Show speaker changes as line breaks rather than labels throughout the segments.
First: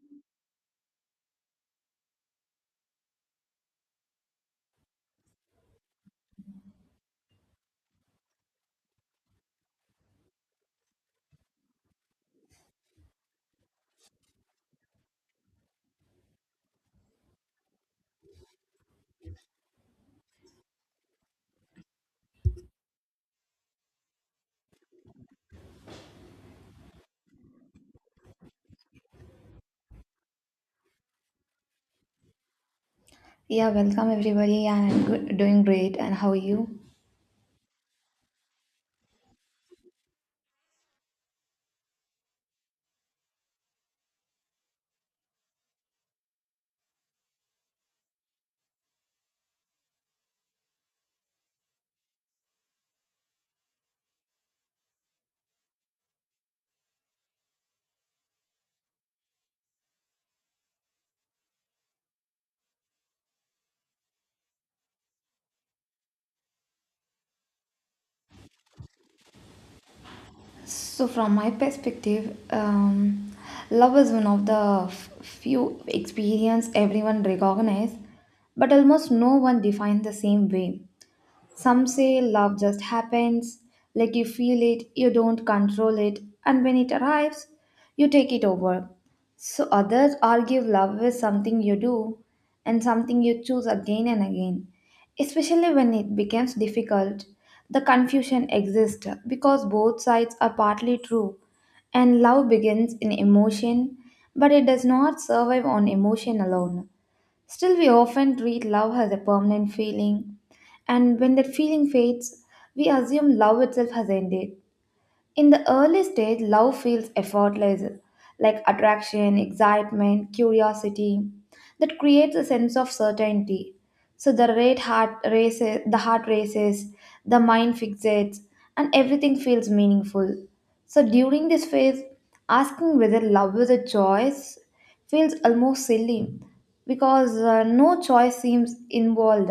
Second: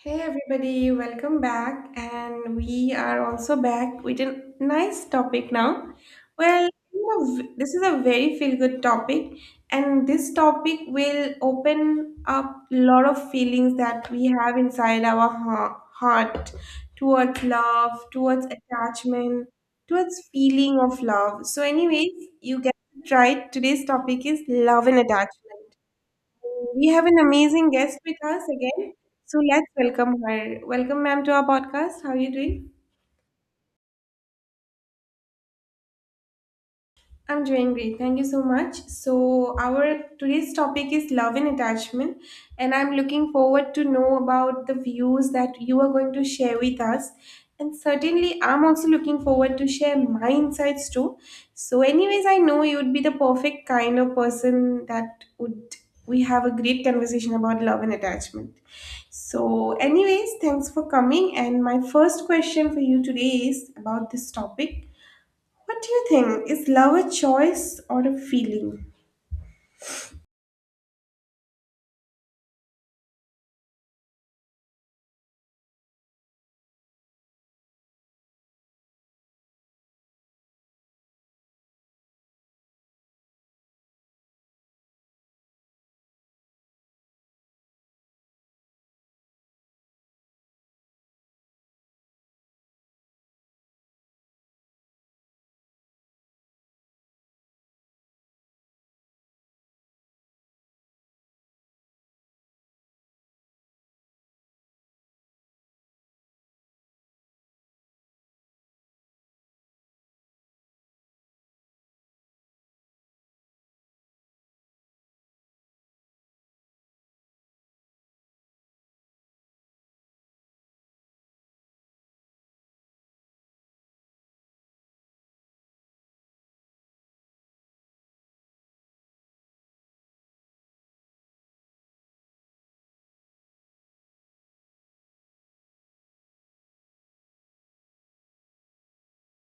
Hey everybody, welcome back. And we are also back with a nice topic now. This is a very feel good topic, and this topic will open up a lot of feelings that we have inside our heart towards love, towards attachment, towards feeling of love. Anyways, you get to try it. Today's topic is love and attachment. We have an amazing guest with us again. So let's welcome her. Welcome, ma'am, to our podcast. How are you doing?
Yeah, welcome everybody, and I'm good, doing great. And how are you?
I'm doing great. Thank you so much. So our today's topic is love and attachment, and I'm looking forward to know about the views that you are going to share with us. And certainly, I'm also looking forward to share my insights too. So, anyways, I know you would be the perfect kind of person that would we have a great conversation about love and attachment. So, anyways, thanks for coming. And my first question for you today is about this topic, what do you think? Is love a choice or a feeling?
From my perspective, love is one of the few experience everyone recognize, but almost no one defines the same way. Some say love just happens, like you feel it, you don't control it, and when it arrives, you take it over. So others argue love is something you do and something you choose again and again. Especially when it becomes difficult, the confusion exists because both sides are partly true. And love begins in emotion, but it does not survive on emotion alone. Still, we often treat love as a permanent feeling, and when that feeling fades, we assume love itself has ended. In the early stage, love feels effortless, like attraction, excitement, curiosity, that creates a sense of certainty. So the heart races, the mind fixates, and everything feels meaningful. So during this phase, asking whether love is a choice feels almost silly because no choice seems involved.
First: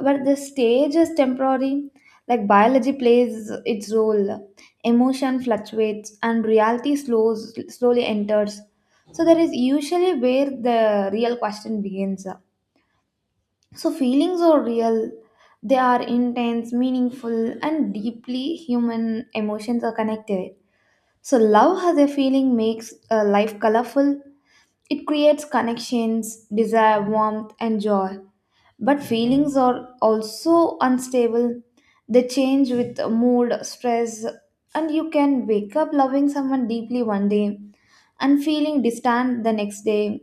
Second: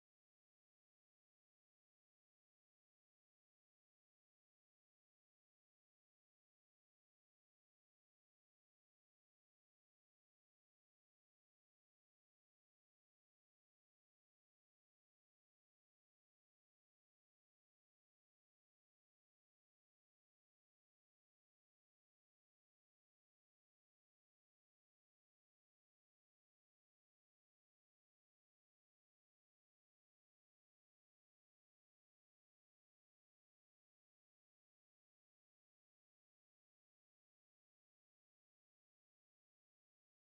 But the stage is temporary, like biology plays its role, emotion fluctuates and reality slowly enters. So that is usually where the real question begins. So feelings are real, they are intense, meaningful, and deeply human, emotions are connected. So love has a feeling, makes life colorful, it creates connections, desire, warmth, and joy. But feelings are also unstable. They change with mood, stress, and you can wake up loving someone deeply one day and feeling distant the next day.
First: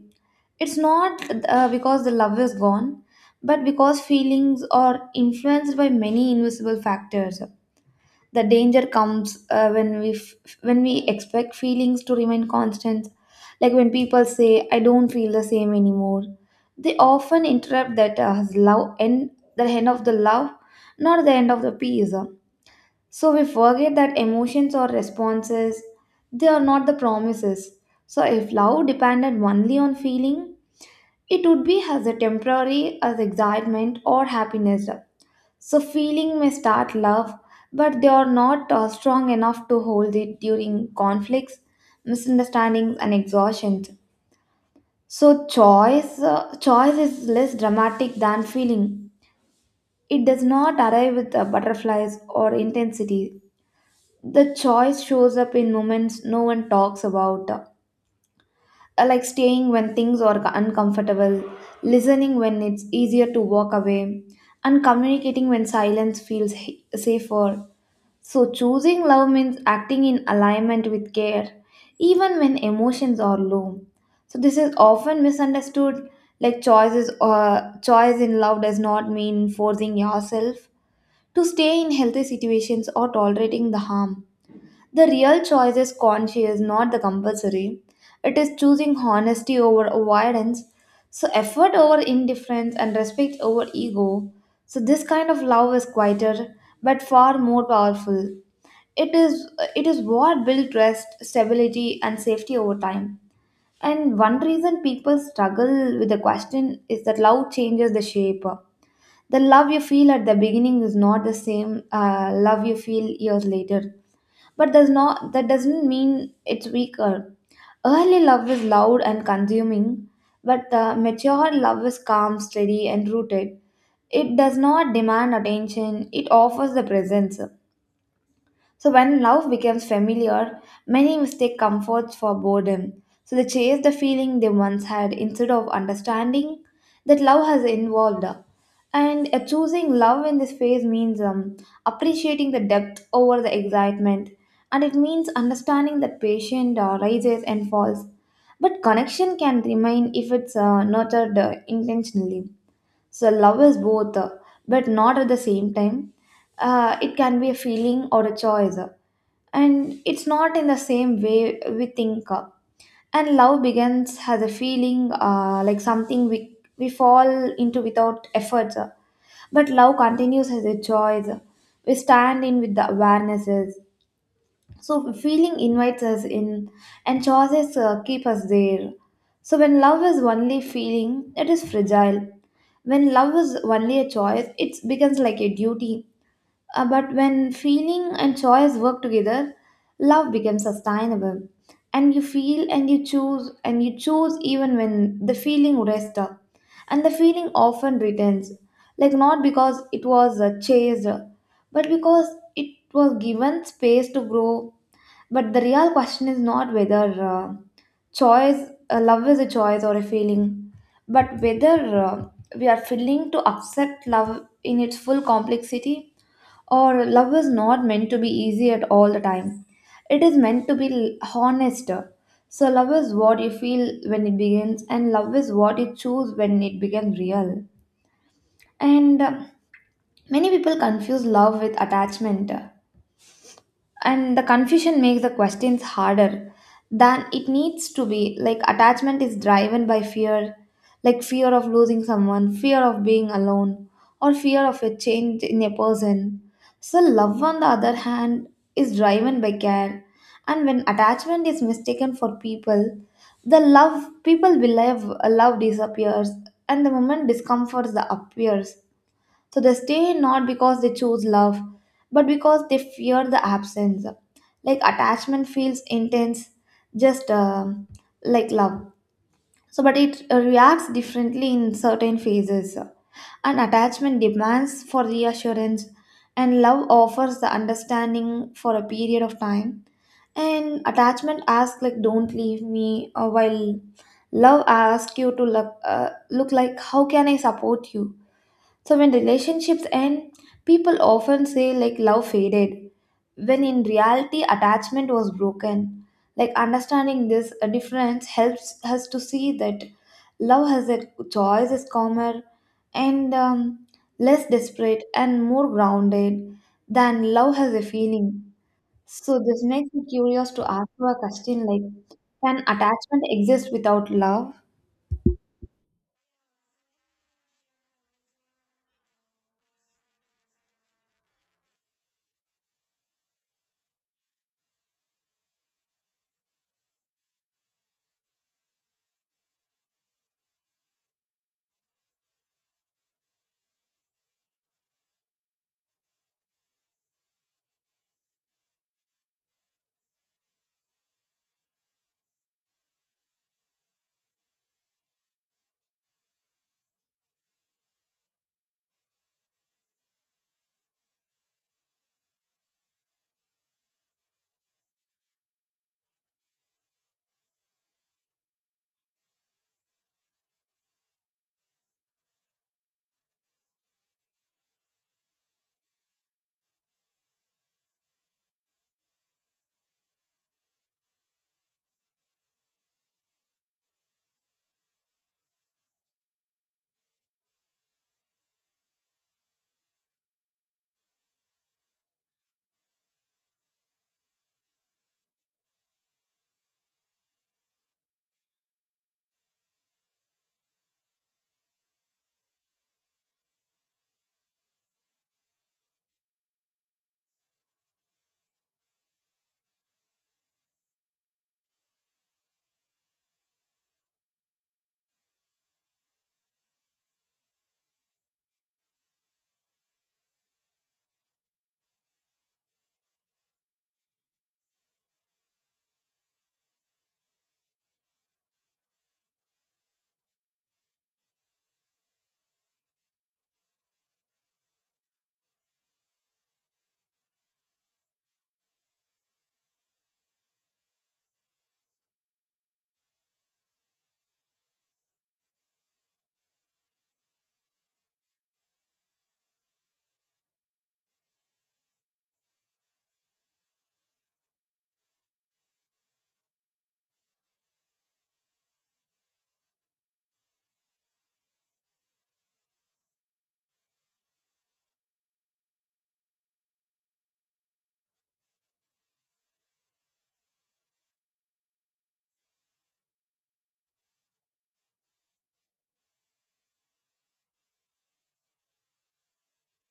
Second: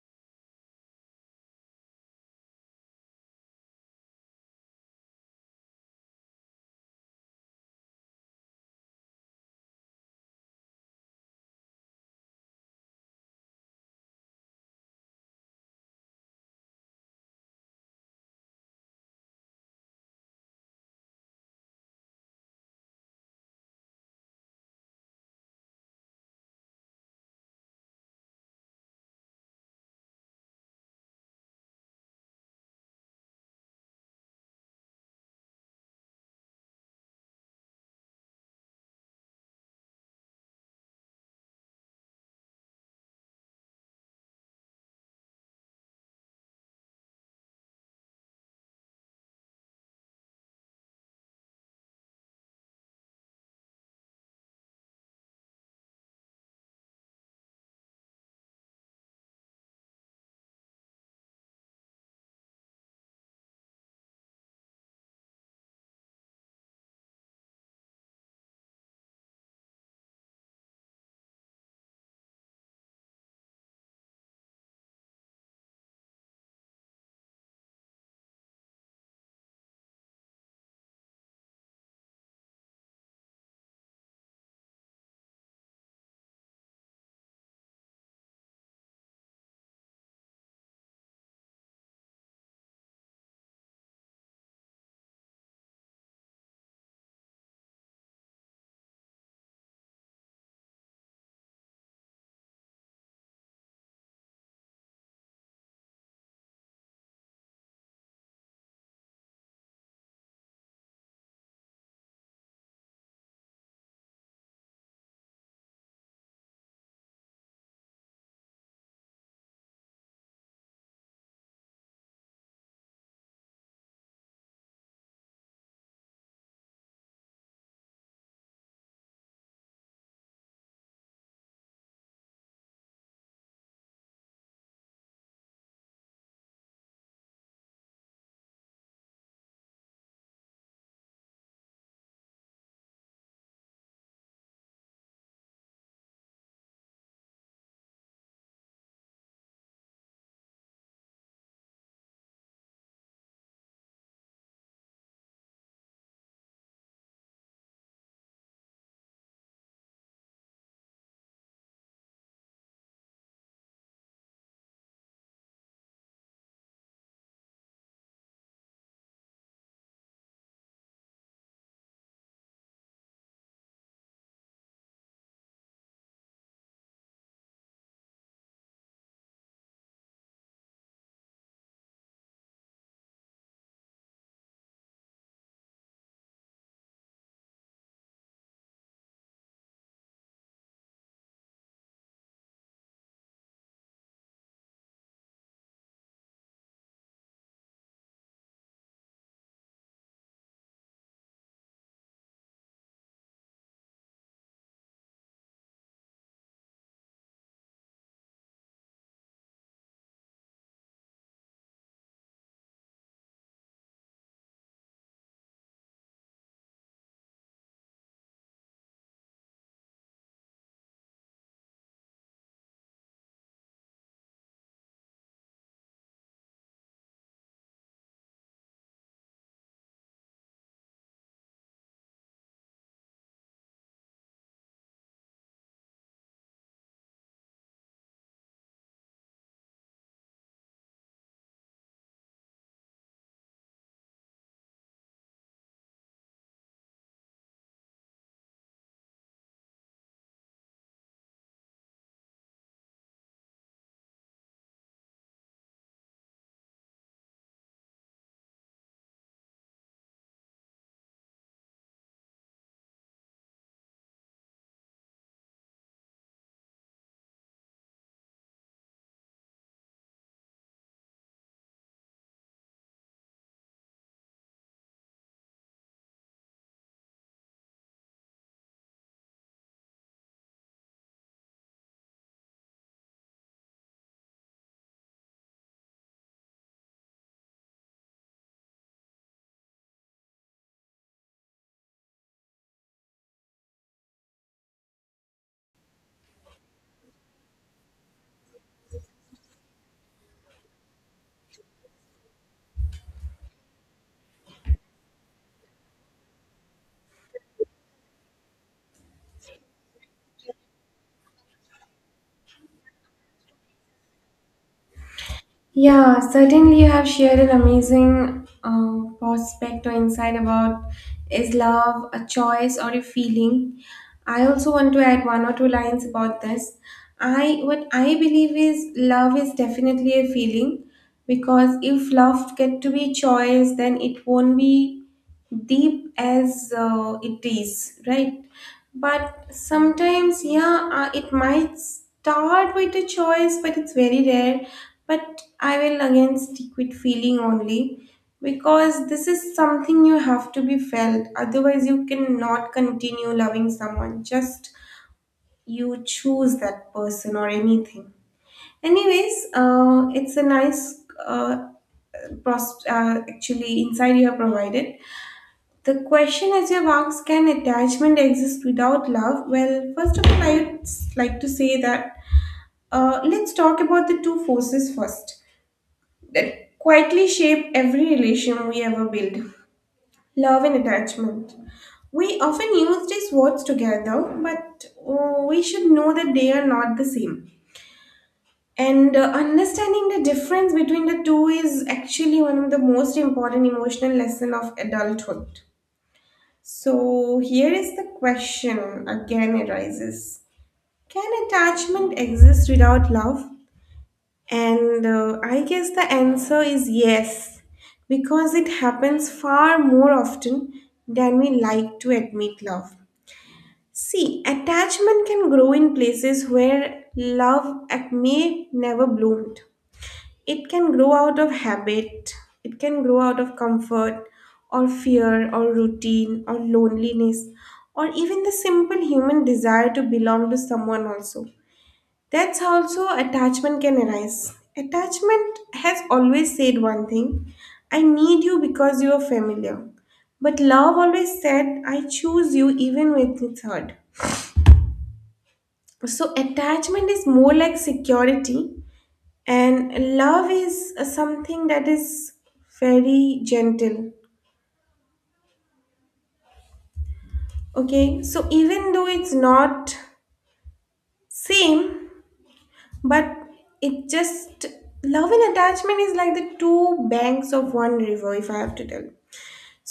It's not because the love is gone, but because feelings are influenced by many invisible factors. The danger comes when we expect feelings to remain constant. Like when people say, "I don't feel the same anymore," they often interrupt that love end the end of the love, not the end of the peace. So we forget that emotions or responses, they are not the promises. So if love depended only on feeling, it would be as a temporary as excitement or happiness. So feeling may start love, but they are not strong enough to hold it during conflicts, misunderstandings, and exhaustions. So, choice is less dramatic than feeling. It does not arrive with butterflies or intensity. The choice shows up in moments no one talks about, like staying when things are uncomfortable, listening when it's easier to walk away, and communicating when silence feels safer. So choosing love means acting in alignment with care, even when emotions are low. So this is often misunderstood. Like choice in love does not mean forcing yourself to stay in healthy situations or tolerating the harm. The real choice is conscious, not the compulsory. It is choosing honesty over avoidance, so effort over indifference, and respect over ego. So this kind of love is quieter but far more powerful. It is, it is what builds trust, stability, and safety over time. And one reason people struggle with the question is that love changes the shape. The love you feel at the beginning is not the same love you feel years later, but does not that doesn't mean it's weaker. Early love is loud and consuming, but mature love is calm, steady, and rooted. It does not demand attention, it offers the presence. So when love becomes familiar, many mistake comfort for boredom. So they chase the feeling they once had instead of understanding that love has evolved. And choosing love in this phase means appreciating the depth over the excitement, and it means understanding that patient rises and falls. But connection can remain if it's nurtured intentionally. So love is both, but not at the same time. It can be a feeling or a choice, and it's not in the same way we think. And love begins as a feeling, like something we fall into without efforts. But love continues as a choice. We stand in with the awarenesses. So feeling invites us in, and choices keep us there. So when love is only feeling, it is fragile. When love is only a choice, it becomes like a duty, but when feeling and choice work together, love becomes sustainable. And you feel and you choose even when the feeling rests up. And the feeling often returns. Like not because it was chased, but because it was given space to grow. But the real question is not whether love is a choice or a feeling, but whether we are willing to accept love in its full complexity, or love is not meant to be easy at all the time, it is meant to be honest. So love is what you feel when it begins, and love is what you choose when it becomes real. And many people confuse love with attachment, and the confusion makes the questions harder than it needs to be. Like attachment is driven by fear, like fear of losing someone, fear of being alone, or fear of a change in a person. So love, on the other hand, is driven by care. And when attachment is mistaken for people, the love people believe, love disappears, and the moment discomfort the appears. So they stay not because they choose love, but because they fear the absence. Like attachment feels intense, just like love. So but it reacts differently in certain phases. And attachment demands for reassurance, and love offers the understanding for a period of time. And attachment asks like, "Don't leave me," while love asks you to look like, "How can I support you?" So when relationships end, people often say like love faded, when in reality attachment was broken. Like understanding this difference helps us to see that love has a choice is calmer and less desperate and more grounded than love has a feeling. So this makes me curious to ask you a question like, can attachment exist without love?
Yeah, certainly you have shared an amazing prospect or insight about is love a choice or a feeling. I also want to add one or two lines about this. I what I believe is love is definitely a feeling because if love get to be choice, then it won't be deep as it is, right? But sometimes, yeah, it might start with a choice, but it's very rare. But I will again stick with feeling only because this is something you have to be felt. Otherwise, you cannot continue loving someone. Just you choose that person or anything. Anyways, it's a nice uh, actually insight you have provided. The question as you've asked, can attachment exist without love? Well, first of all, I'd like to say that, let's talk about the two forces first that quietly shape every relation we ever build, love and attachment. We often use these words together, but we should know that they are not the same. And understanding the difference between the two is actually one of the most important emotional lessons of adulthood. So here is the question again arises. Can attachment exist without love? And I guess the answer is yes, because it happens far more often than we like to admit love. See, attachment can grow in places where love may never bloomed. It can grow out of habit, it can grow out of comfort or fear or routine or loneliness, or even the simple human desire to belong to someone. Also, that's how also attachment can arise. Attachment has always said one thing, I need you because you are familiar. But love always said, I choose you even when it's hard. So attachment is more like security, and love is something that is very gentle. Okay, so even though it's not same, but it just, love and attachment is like the two banks of one river, if I have to tell.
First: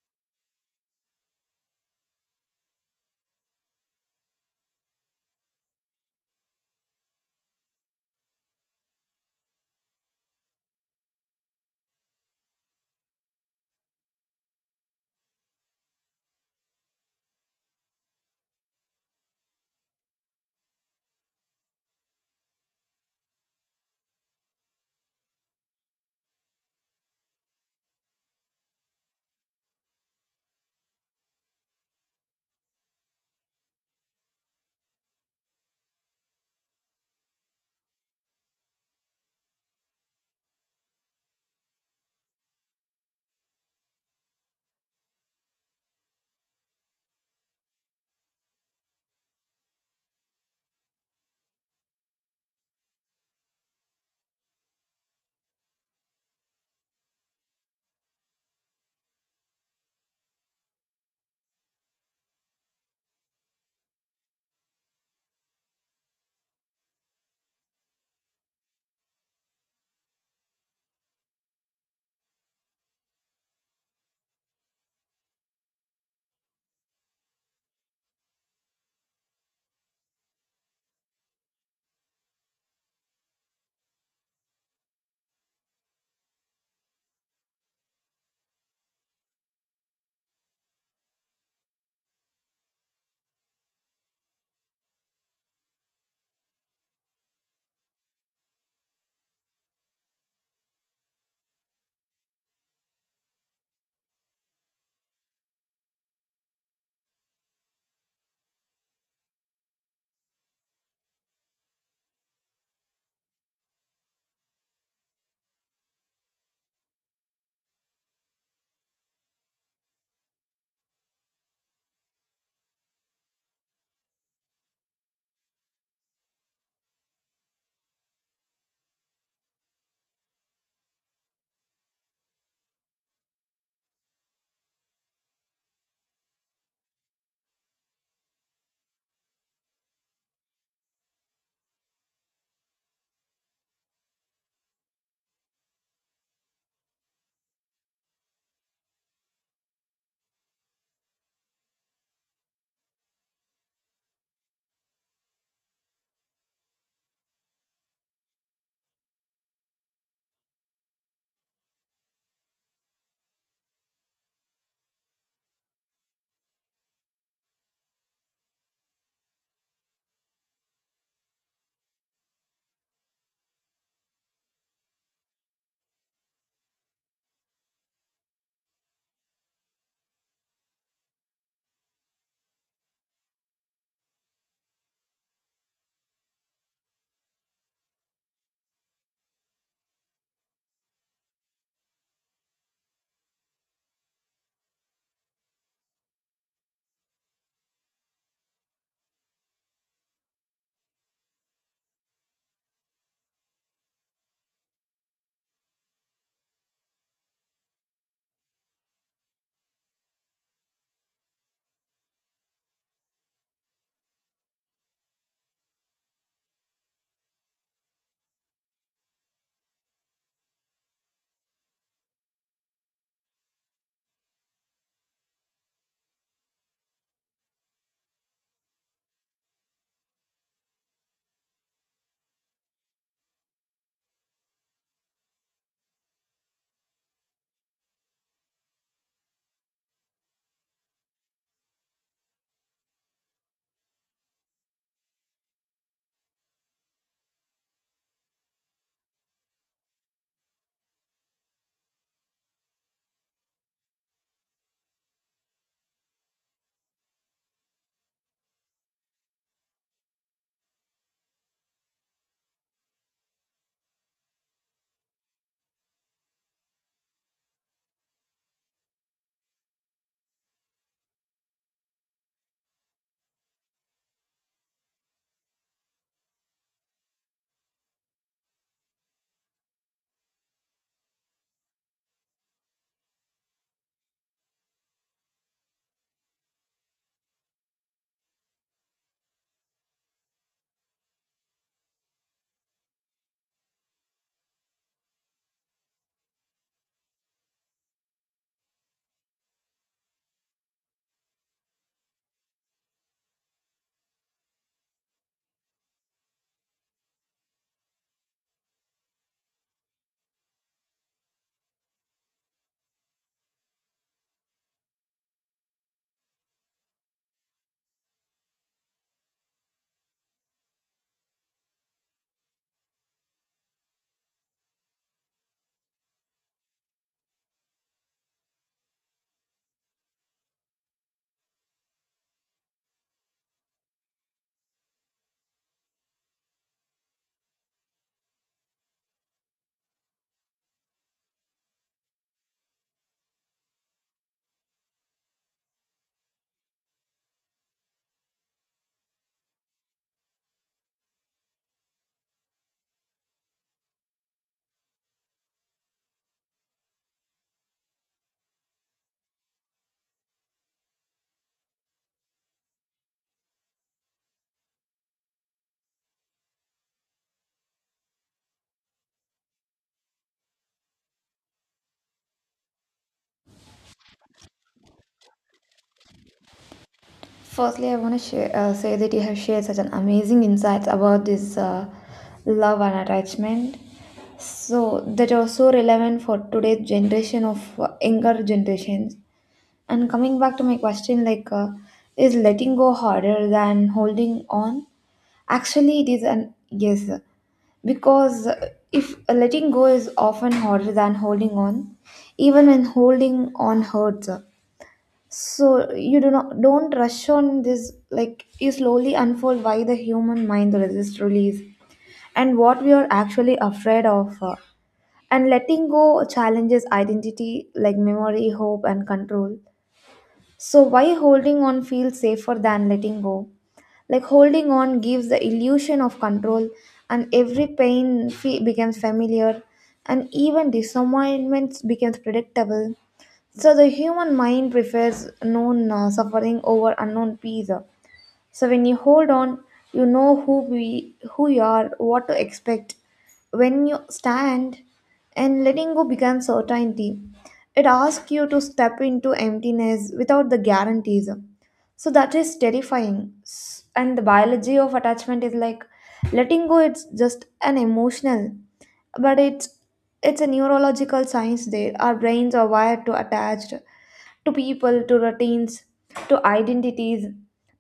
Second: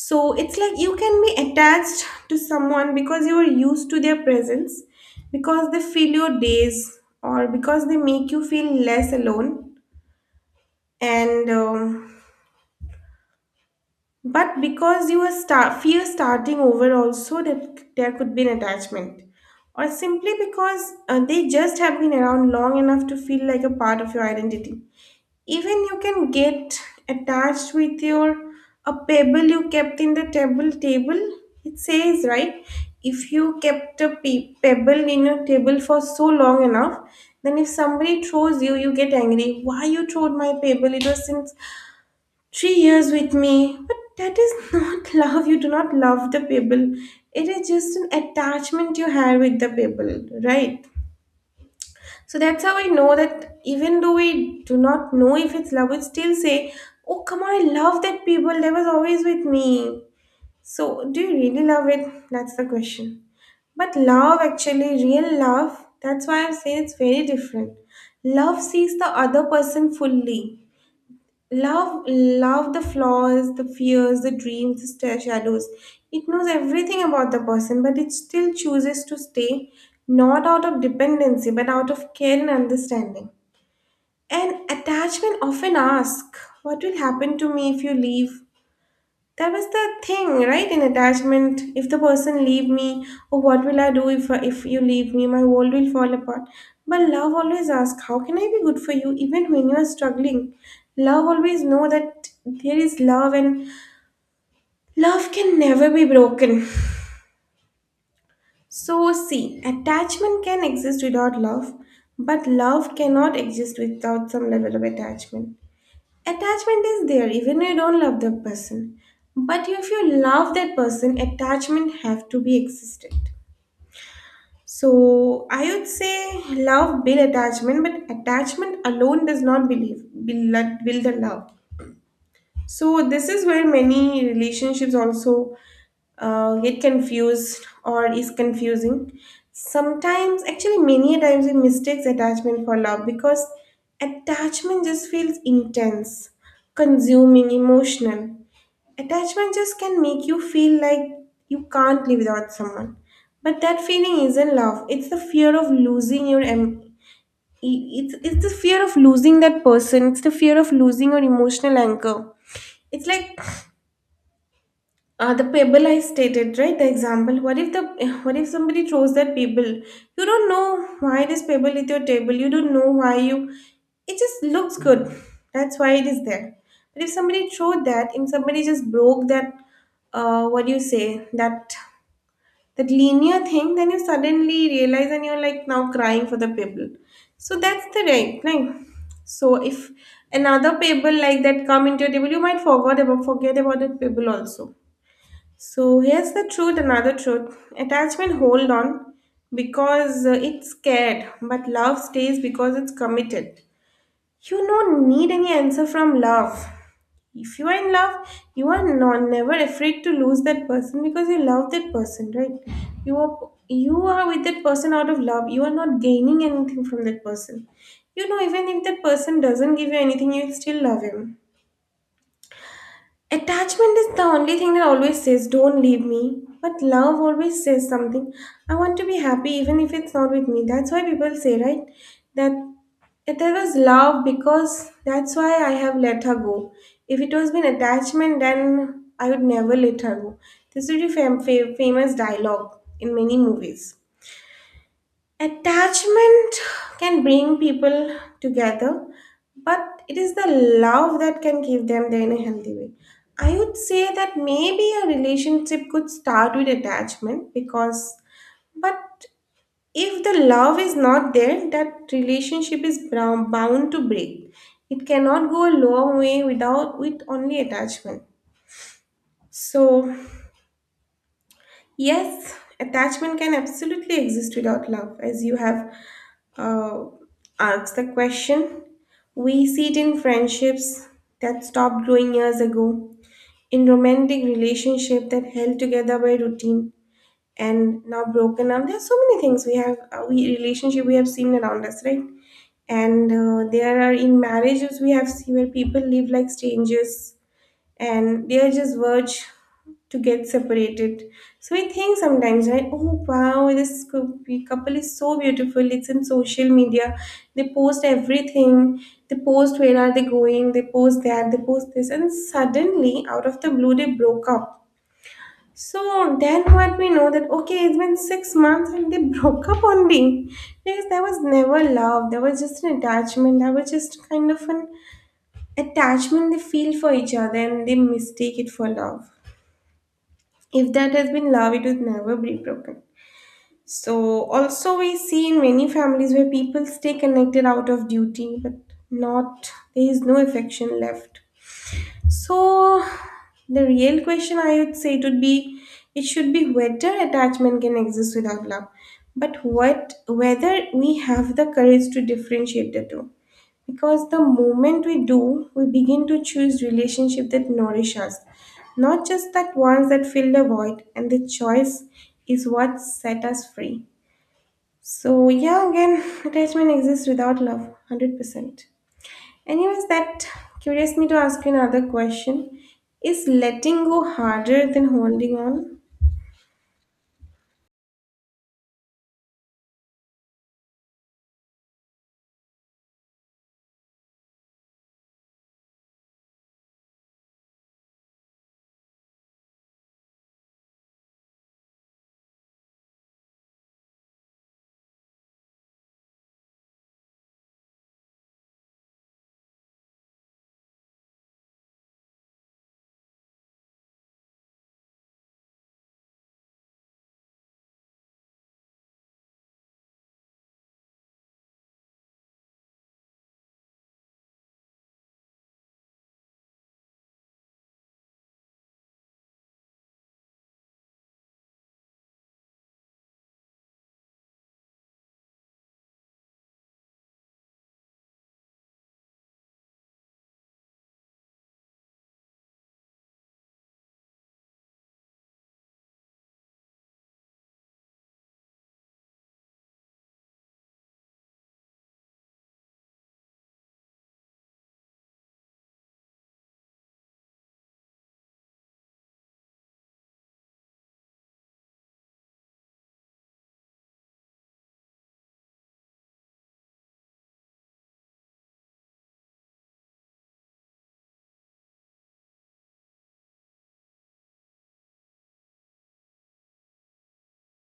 So it's like you can be attached to someone because you are used to their presence, because they fill your days or because they make you feel less alone, and but because you are start, fear starting over, also that there could be an attachment, or simply because they just have been around long enough to feel like a part of your identity. Even you can get attached with your, a pebble you kept in the table. It says right, if you kept a pebble in your table for so long enough, then if somebody throws you, you get angry. Why you throwed my pebble? It was since 3 years with me, but that is not love. You do not love the people. It is just an attachment you have with the people, right? So that's how I know that even though we do not know if it's love, we still say, oh, come on, I love that people. They was always with me. So, do you really love it? That's the question. But love, actually, real love, that's why I'm saying it's very different. Love sees the other person fully. Love, the flaws, the fears, the dreams, the shadows. It knows everything about the person, but it still chooses to stay, not out of dependency, but out of care and understanding. And attachment often asks, what will happen to me if you leave? That was the thing, right? In attachment, if the person leave me, or what will I do if you leave me? My world will fall apart. But love always asks, how can I be good for you, even when you are struggling? Love always know that there is love, and love can never be broken. So see, attachment can exist without love, but love cannot exist without some level of attachment. Attachment is there even if you don't love the person. But if you love that person, attachment have to be existent. So I would say love build attachment, but attachment alone does not believe build the love. So this is where many relationships also get confused or is confusing. Sometimes, actually, many times we mistakes attachment for love because attachment just feels intense, consuming, emotional. Attachment just can make you feel like you can't live without someone. But that feeling isn't love. It's the fear of losing your it's the fear of losing that person. It's the fear of losing your emotional anchor. It's like the pebble I stated, right? The example. What if the what if somebody throws that pebble? You don't know why this pebble is your table. You don't know why you. It just looks good. That's why it is there. But if somebody threw that, if somebody just broke that, what do you say? That linear thing, then you suddenly realize and you're like now crying for the pebble. So that's the right thing. So if another pebble like that come into your table, you might forget about that pebble also. So here's the truth, another truth. Attachment hold on because it's scared, but love stays because it's committed. You don't need any answer from love. If you are in love, you are not never afraid to lose that person because you love that person, right? You are you are with that person out of love. You are not gaining anything from that person. You know, even if that person doesn't give you anything, you'll still love him. Attachment is the only thing that always says, don't leave me. But love always says something. I want to be happy even if it's not with me. That's why people say, right? That if there was love because that's why I have let her go. If it was been attachment, then I would never let her go. This is a famous dialogue in many movies. Attachment can bring people together, but it is the love that can keep them there in a healthy way. I would say that maybe a relationship could start with attachment because, but if the love is not there, that relationship is bound to break. It cannot go a long way without with only attachment. So, yes, attachment can absolutely exist without love, as you have uh, ask the question. We see it in friendships that stopped growing years ago, in romantic relationships that held together by routine and now broken up. There are so many things we have, we relationship we have seen around us, right? And there are in marriages we have seen where people live like strangers and they are just verge to get separated. So we think sometimes, right? Oh wow, this couple is so beautiful. It's in social media. They post everything. They post where are they going. They post that. They post this, and suddenly, out of the blue, they broke up. So then what we know that okay, it's been 6 months and they broke up on me because there was never love. There was just an attachment. There was just kind of an attachment they feel for each other and they mistake it for love. If that has been love, it would never be broken. So, also, we see in many families where people stay connected out of duty, but not there is no affection left. So, the real question I would say it would be it should be whether attachment can exist without love, but what whether we have the courage to differentiate the two, because the moment we do, we begin to choose relationships that nourish us, not just that ones that fill the void, and the choice is what set us free. So, yeah, again, attachment exists without love, 100%. Anyways, that curious me to ask you another question. Is letting go harder than holding on?
Firstly, I want to say that you have shared such an amazing insights about this love and attachment. So that are so relevant for today's generation of younger generations. And coming back to my question, is letting go harder than holding on? Actually, it is an yes, because if letting go is often harder than holding on, even when holding on hurts. So you do not don't rush on this, like you slowly unfold why the human mind resists release and what we are actually afraid of, and letting go challenges identity like memory, hope, and control. So why holding on feels safer than letting go, like holding on gives the illusion of control, and every becomes familiar, and even disappointments becomes predictable. So the human mind prefers known suffering over unknown peace. So when you hold on, you know who you are, what to expect. When you stand and letting go becomes certainty. It asks you to step into emptiness without the guarantees. So that is terrifying. And the biology of attachment is like letting go, it's just an emotional, but it's a neurological science there. Our brains are wired to attached to people, to routines, to identities,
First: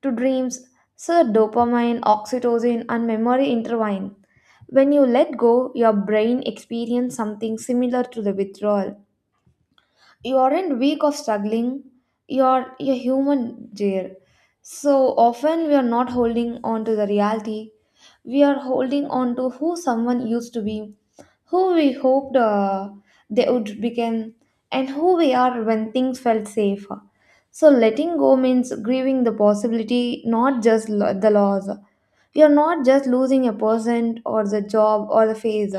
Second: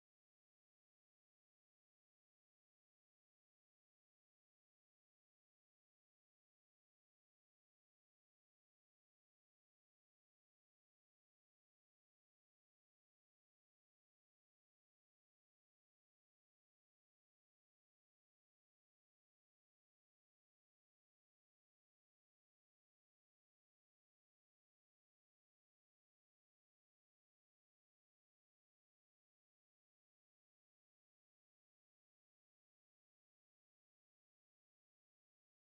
to dreams. So dopamine, oxytocin, and memory intertwine. When you let go, your brain experiences something similar to the withdrawal. You aren't weak or struggling, you're a human, dear. So often we are not holding on to the reality, we are holding on to who someone used to be, who we hoped they would become, and who we are when things felt safe. So letting go means grieving the possibility, not just the loss. You're not just losing a person or the job or the phase,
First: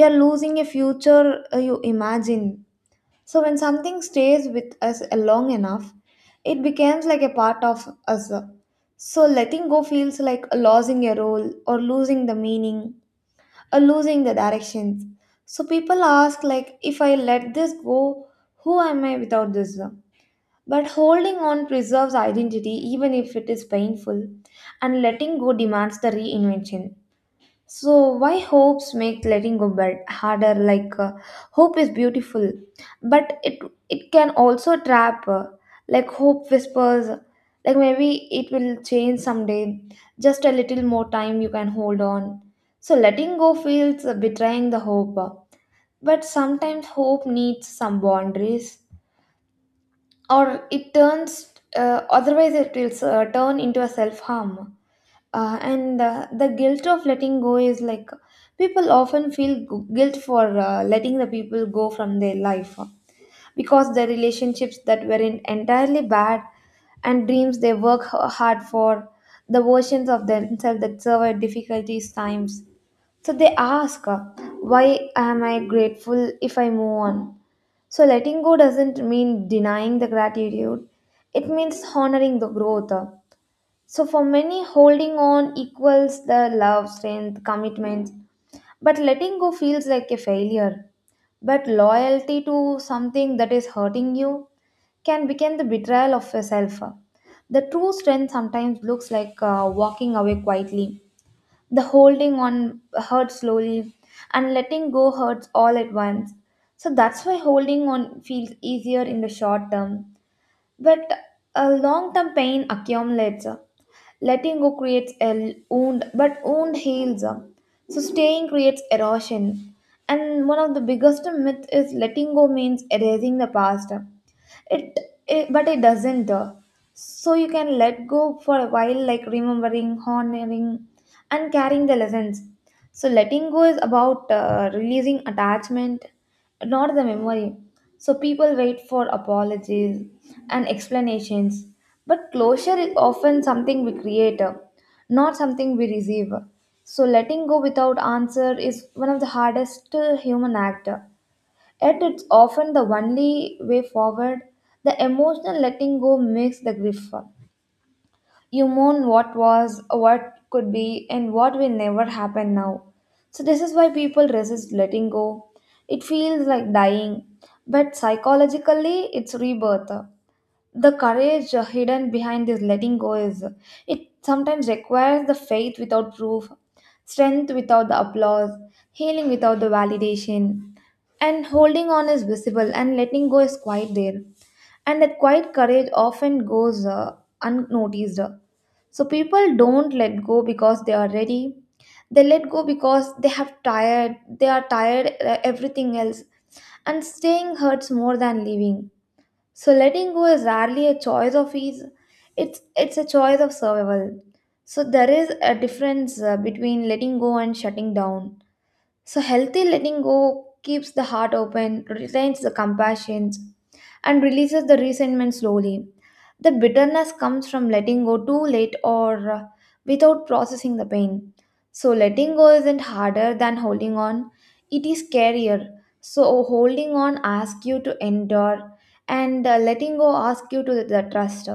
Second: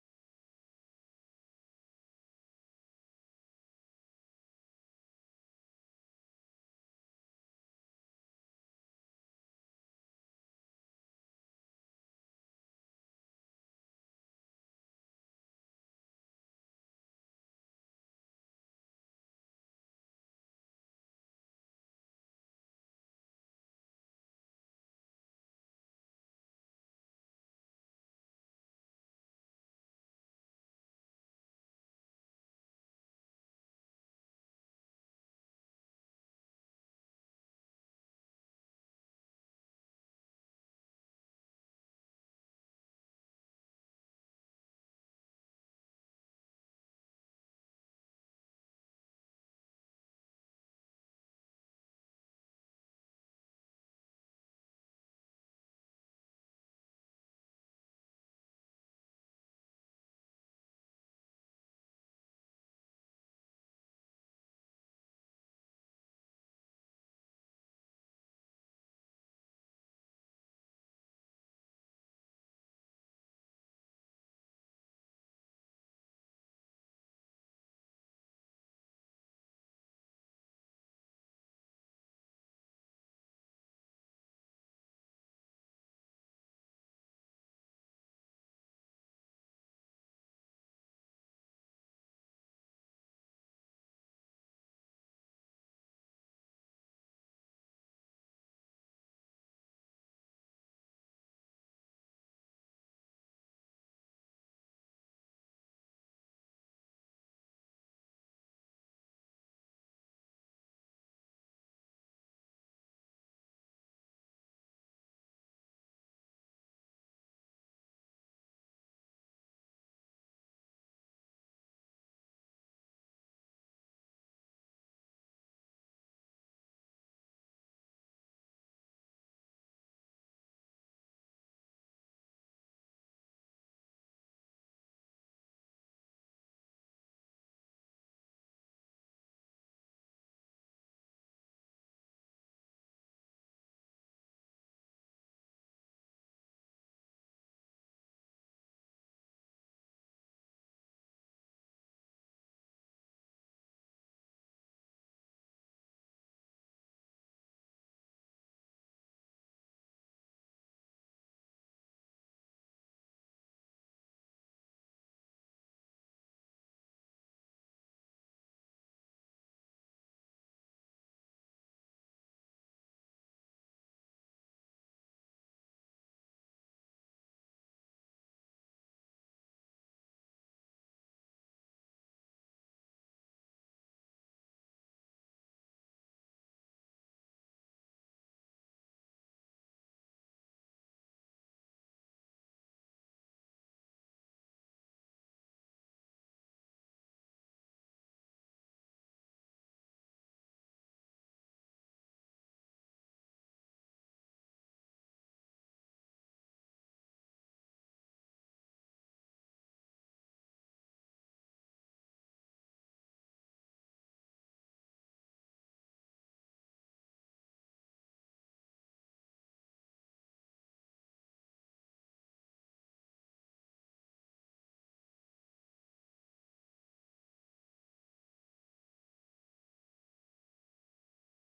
you're losing a future you imagine. So when something stays with us long enough, it becomes like a part of us. So letting go feels like losing a role or losing the meaning or losing the directions. So people ask like, if I let this go, who am I without this? But holding on preserves identity even if it is painful, and letting go demands the reinvention. So why hopes make letting go bad harder? Hope is beautiful, but it can also trap. Like, hope whispers, like maybe it will change someday. Just a little more time you can hold on. So letting go feels betraying the hope, but sometimes hope needs some boundaries, or it turns. Otherwise, it will turn into a self harm, and the guilt of letting go is like people often feel guilt for letting the people go from their life, because the relationships that were in entirely bad, and dreams they work hard for, the versions of themselves that survive difficulties times. So they ask, why am I grateful if I move on? So letting go doesn't mean denying the gratitude, it means honoring the growth. So for many, holding on equals the love, strength, commitment, but letting go feels like a failure. But loyalty to something that is hurting you can become the betrayal of yourself. The true strength sometimes looks like walking away quietly. The holding on hurts slowly, and letting go hurts all at once. So that's why holding on feels easier in the short term, but a long term pain accumulates. Letting go creates a wound, but wound heals. So staying creates erosion. And one of the biggest myth is letting go means erasing the past. It, it doesn't. So you can let go for a while, like remembering, honoring, and carrying the lessons. So letting go is about releasing attachment, not the memory. So people wait for apologies and explanations, but closure is often something we create, not something we receive. So letting go without answer is one of the hardest human act. Yet it's often the only way forward. The emotional letting go makes the grief. You mourn what was, what could be, and what will never happen now. So this is why people resist letting go. It feels like dying, but psychologically, it's rebirth. The courage hidden behind this letting go is, it sometimes requires the faith without proof, strength without the applause, healing without the validation. And holding on is visible and letting go is quite there, and that quiet courage often goes unnoticed. So people don't let go because they are ready, they let go because they are tired, everything else, and staying hurts more than leaving. So letting go is rarely a choice of ease. It's a choice of survival. So there is a difference between letting go and shutting down. So healthy letting go keeps the heart open, retains the compassion, and releases the resentment slowly. The bitterness comes from letting go too late or without processing the pain. So letting go isn't harder than holding on, it is scarier. So holding on asks you to endure, and letting go asks you to the trust.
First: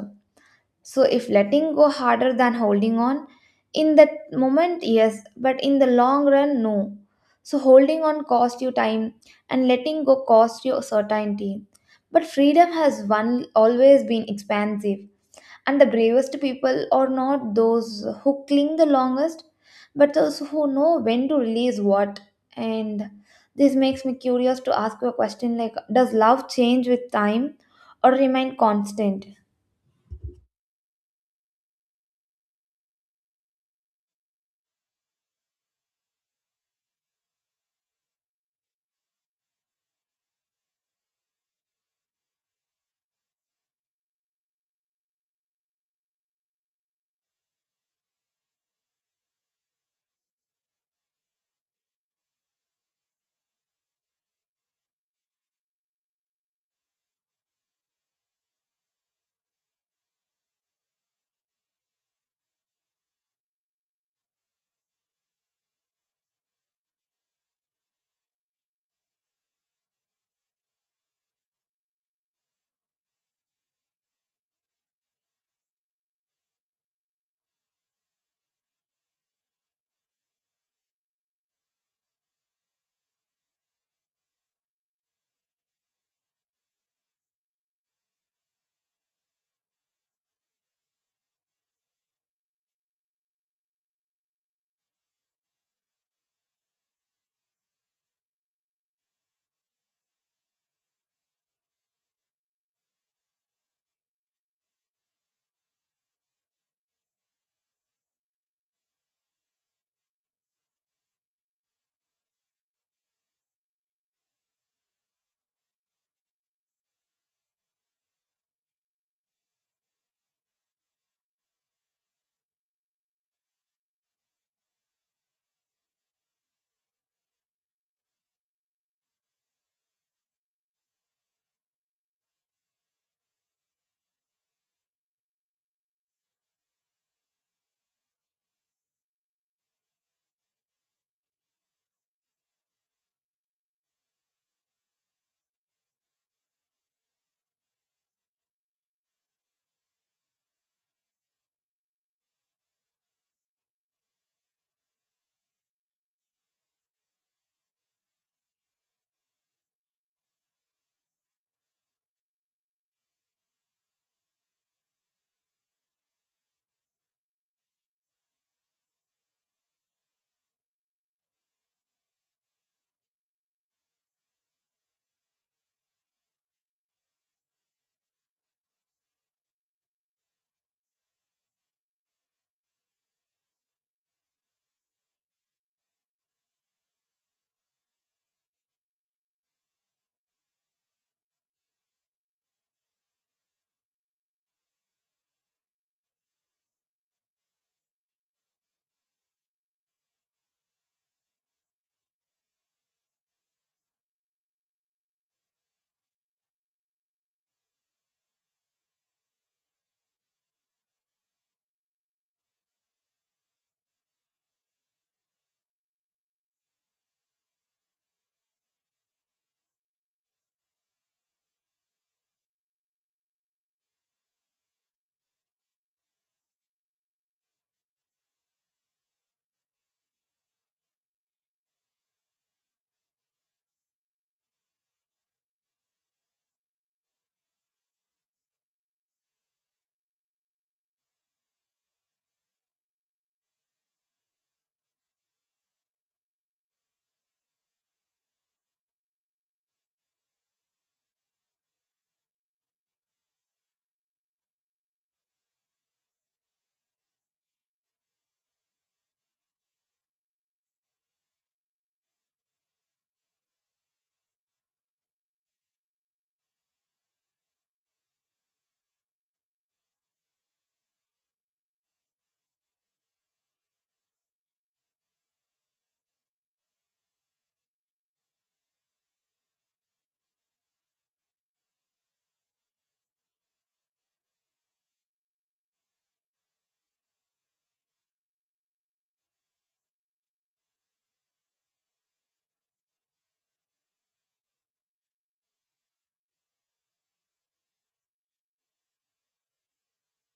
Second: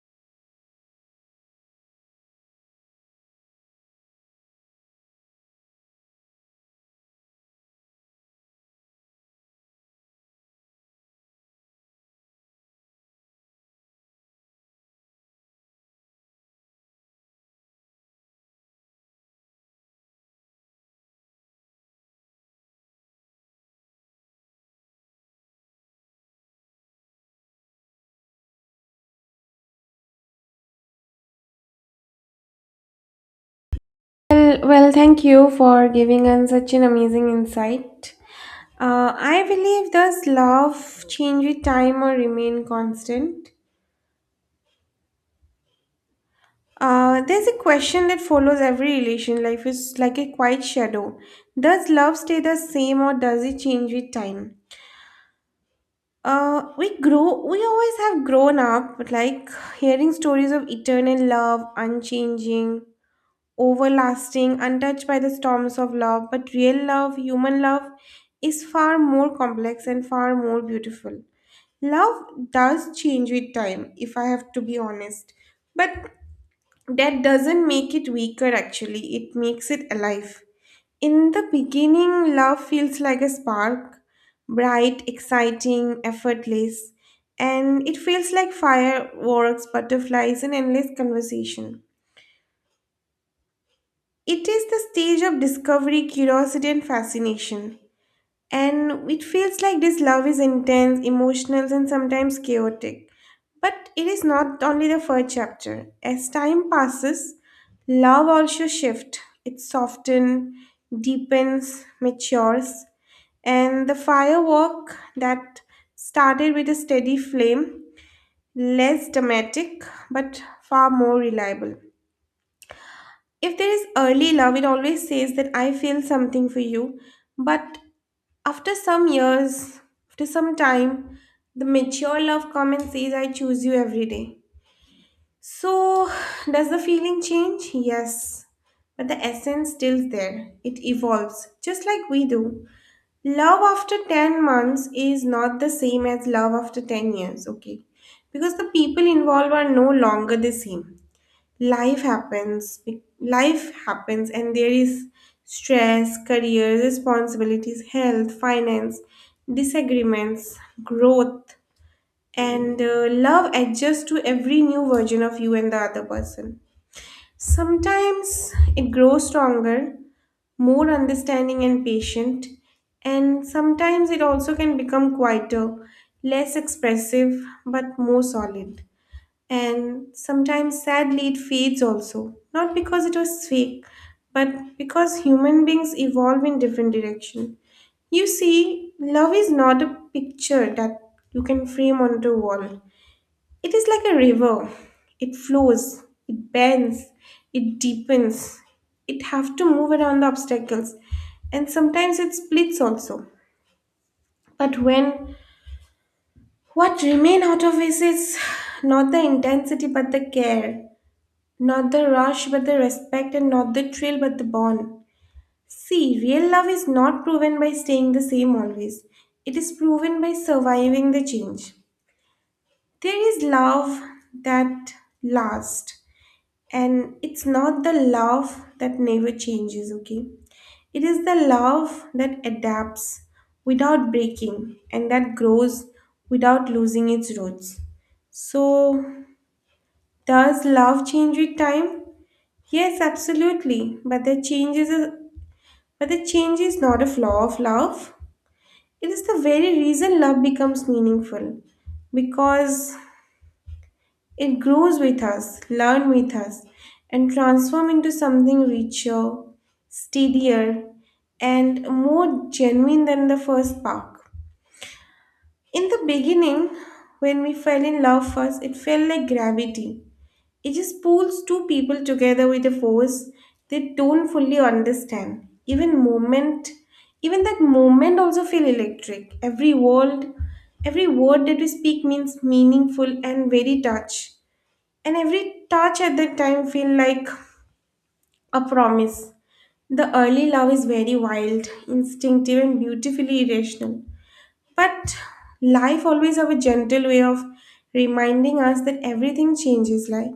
So if letting go harder than holding on, in that moment, yes, but in the long run, no. So holding on costs you time and letting go costs you certainty. But freedom has one always been expansive, and the bravest people are not those who cling the longest, but those who know when to release what. And this makes me curious to ask you a question like, does love change with time or remain constant?
Well, thank you for giving us such an amazing insight. I believe, does love change with time or remain constant? There's a question that follows every relation. Life is like a quiet shadow. Does love stay the same or does it change with time? We grow. We always have grown up like hearing stories of eternal love, unchanging, overlasting, untouched by the storms of love. But real love, human love, is far more complex and far more beautiful. Love does change with time, if I have to be honest. But that doesn't make it weaker, actually, it makes it alive. In the beginning, love feels like a spark, bright, exciting, effortless, and it feels like fireworks, butterflies, and endless conversation. It is the stage of discovery, curiosity, and fascination. And it feels like this love is intense, emotional, and sometimes chaotic. But it is not only the first chapter. As time passes, love also shifts. It softens, deepens, matures. And the firework that started with a steady flame, less dramatic, but far more reliable. If there is early love, it always says that I feel something for you. But after some years, after some time, the mature love comes and says, I choose you every day. So, does the feeling change? Yes. But the essence still there. It evolves, just like we do. Love after 10 months is not the same as love after 10 years, okay? Because the people involved are no longer the same. Life happens, life happens, and there is stress, career, responsibilities, health, finance, disagreements, growth, and love adjusts to every new version of you and the other person. Sometimes it grows stronger, more understanding and patient, and sometimes it also can become quieter, less expressive but more solid. And sometimes, sadly, it fades also. Not because it was fake, but because human beings evolve in different direction. You see, love is not a picture that you can frame onto a wall. It is like a river. It flows, it bends, it deepens. It have to move around the obstacles. And sometimes it splits also. But when what remain out of it is not the intensity but the care. Not the rush, but the respect, and not the thrill, but the bond. See, real love is not proven by staying the same always. It is proven by surviving the change. There is love that lasts, and it's not the love that never changes, okay? It is the love that adapts without breaking and that grows without losing its roots. So, does love change with time? Yes, absolutely. But the change is a, but the change is not a flaw of love. It is the very reason love becomes meaningful because it grows with us, learn with us, and transform into something richer, steadier, and more genuine than the first spark. In the beginning, when we fell in love first, it felt like gravity. It just pulls two people together with a force they don't fully understand. Even moment, even that moment also feel electric. Every word that we speak means meaningful and very touch. And every touch at that time feel like a promise. The early love is very wild, instinctive, and beautifully irrational. But life always have a gentle way of reminding us that everything changes, like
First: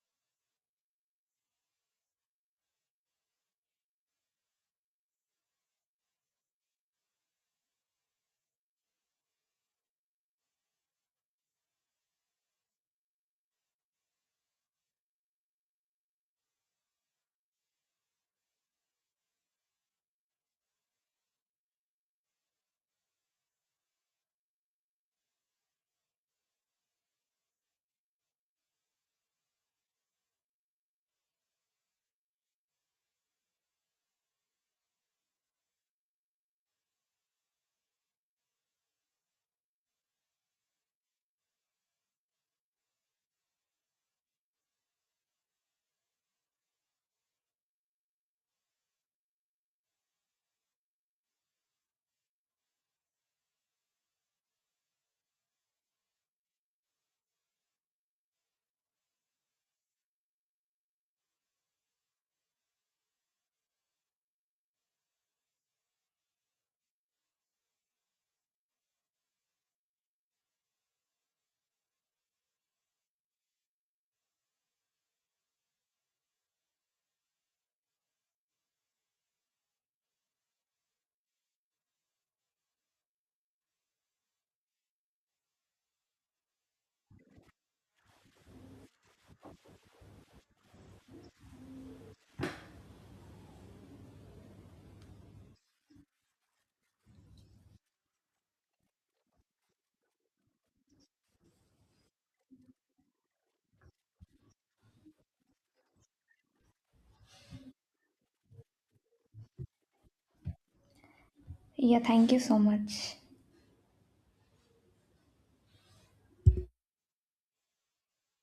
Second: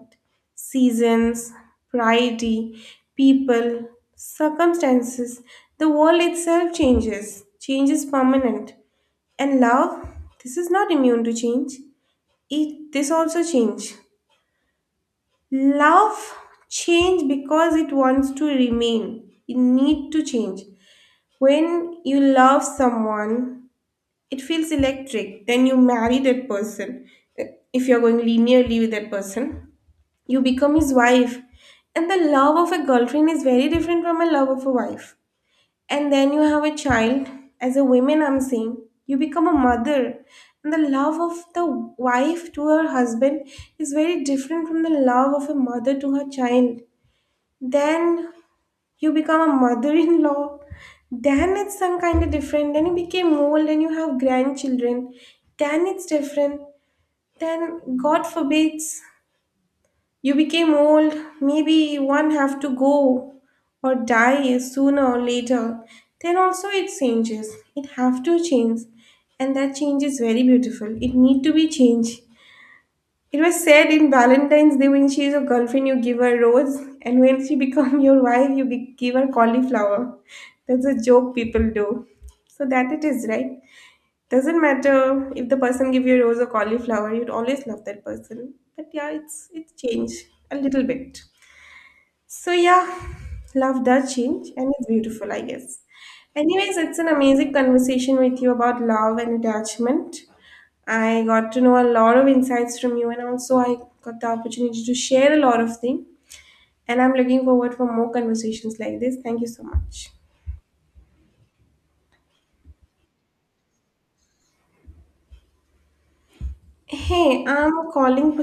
seasons, priority, people, circumstances, the world itself changes. Change is permanent. And love, this is not immune to change. It this also change. Love change because it wants to remain. It need to change. When you love someone, it feels electric. Then you marry that person. If you're going linearly with that person, you become his wife, and the love of a girlfriend is very different from a love of a wife. And then you have a child. As a woman I'm saying, you become a mother, and the love of the wife to her husband is very different from the love of a mother to her child. Then you become a mother-in-law. Then it's some kind of different. Then you became old and you have grandchildren, then it's different. Then god forbids, you became old, maybe one have to go or die sooner or later. Then also it changes, it have to change. And that change is very beautiful, it need to be changed. It was said, in Valentine's Day when she is your girlfriend, you give her rose, and when she become your wife, you give her cauliflower. That's a joke people do. So that it is right. Doesn't matter if the person give you a rose or cauliflower, you'd always love that person. But yeah, it's changed a little bit. So yeah, love does change and it's beautiful, I guess. Anyways, it's an amazing conversation with you about love and attachment. I got to know a lot of insights from you and also I got the opportunity to share a lot of things. And I'm looking forward for more conversations like this. Thank you so much.
Yeah, thank you so much.
Hey, I'm calling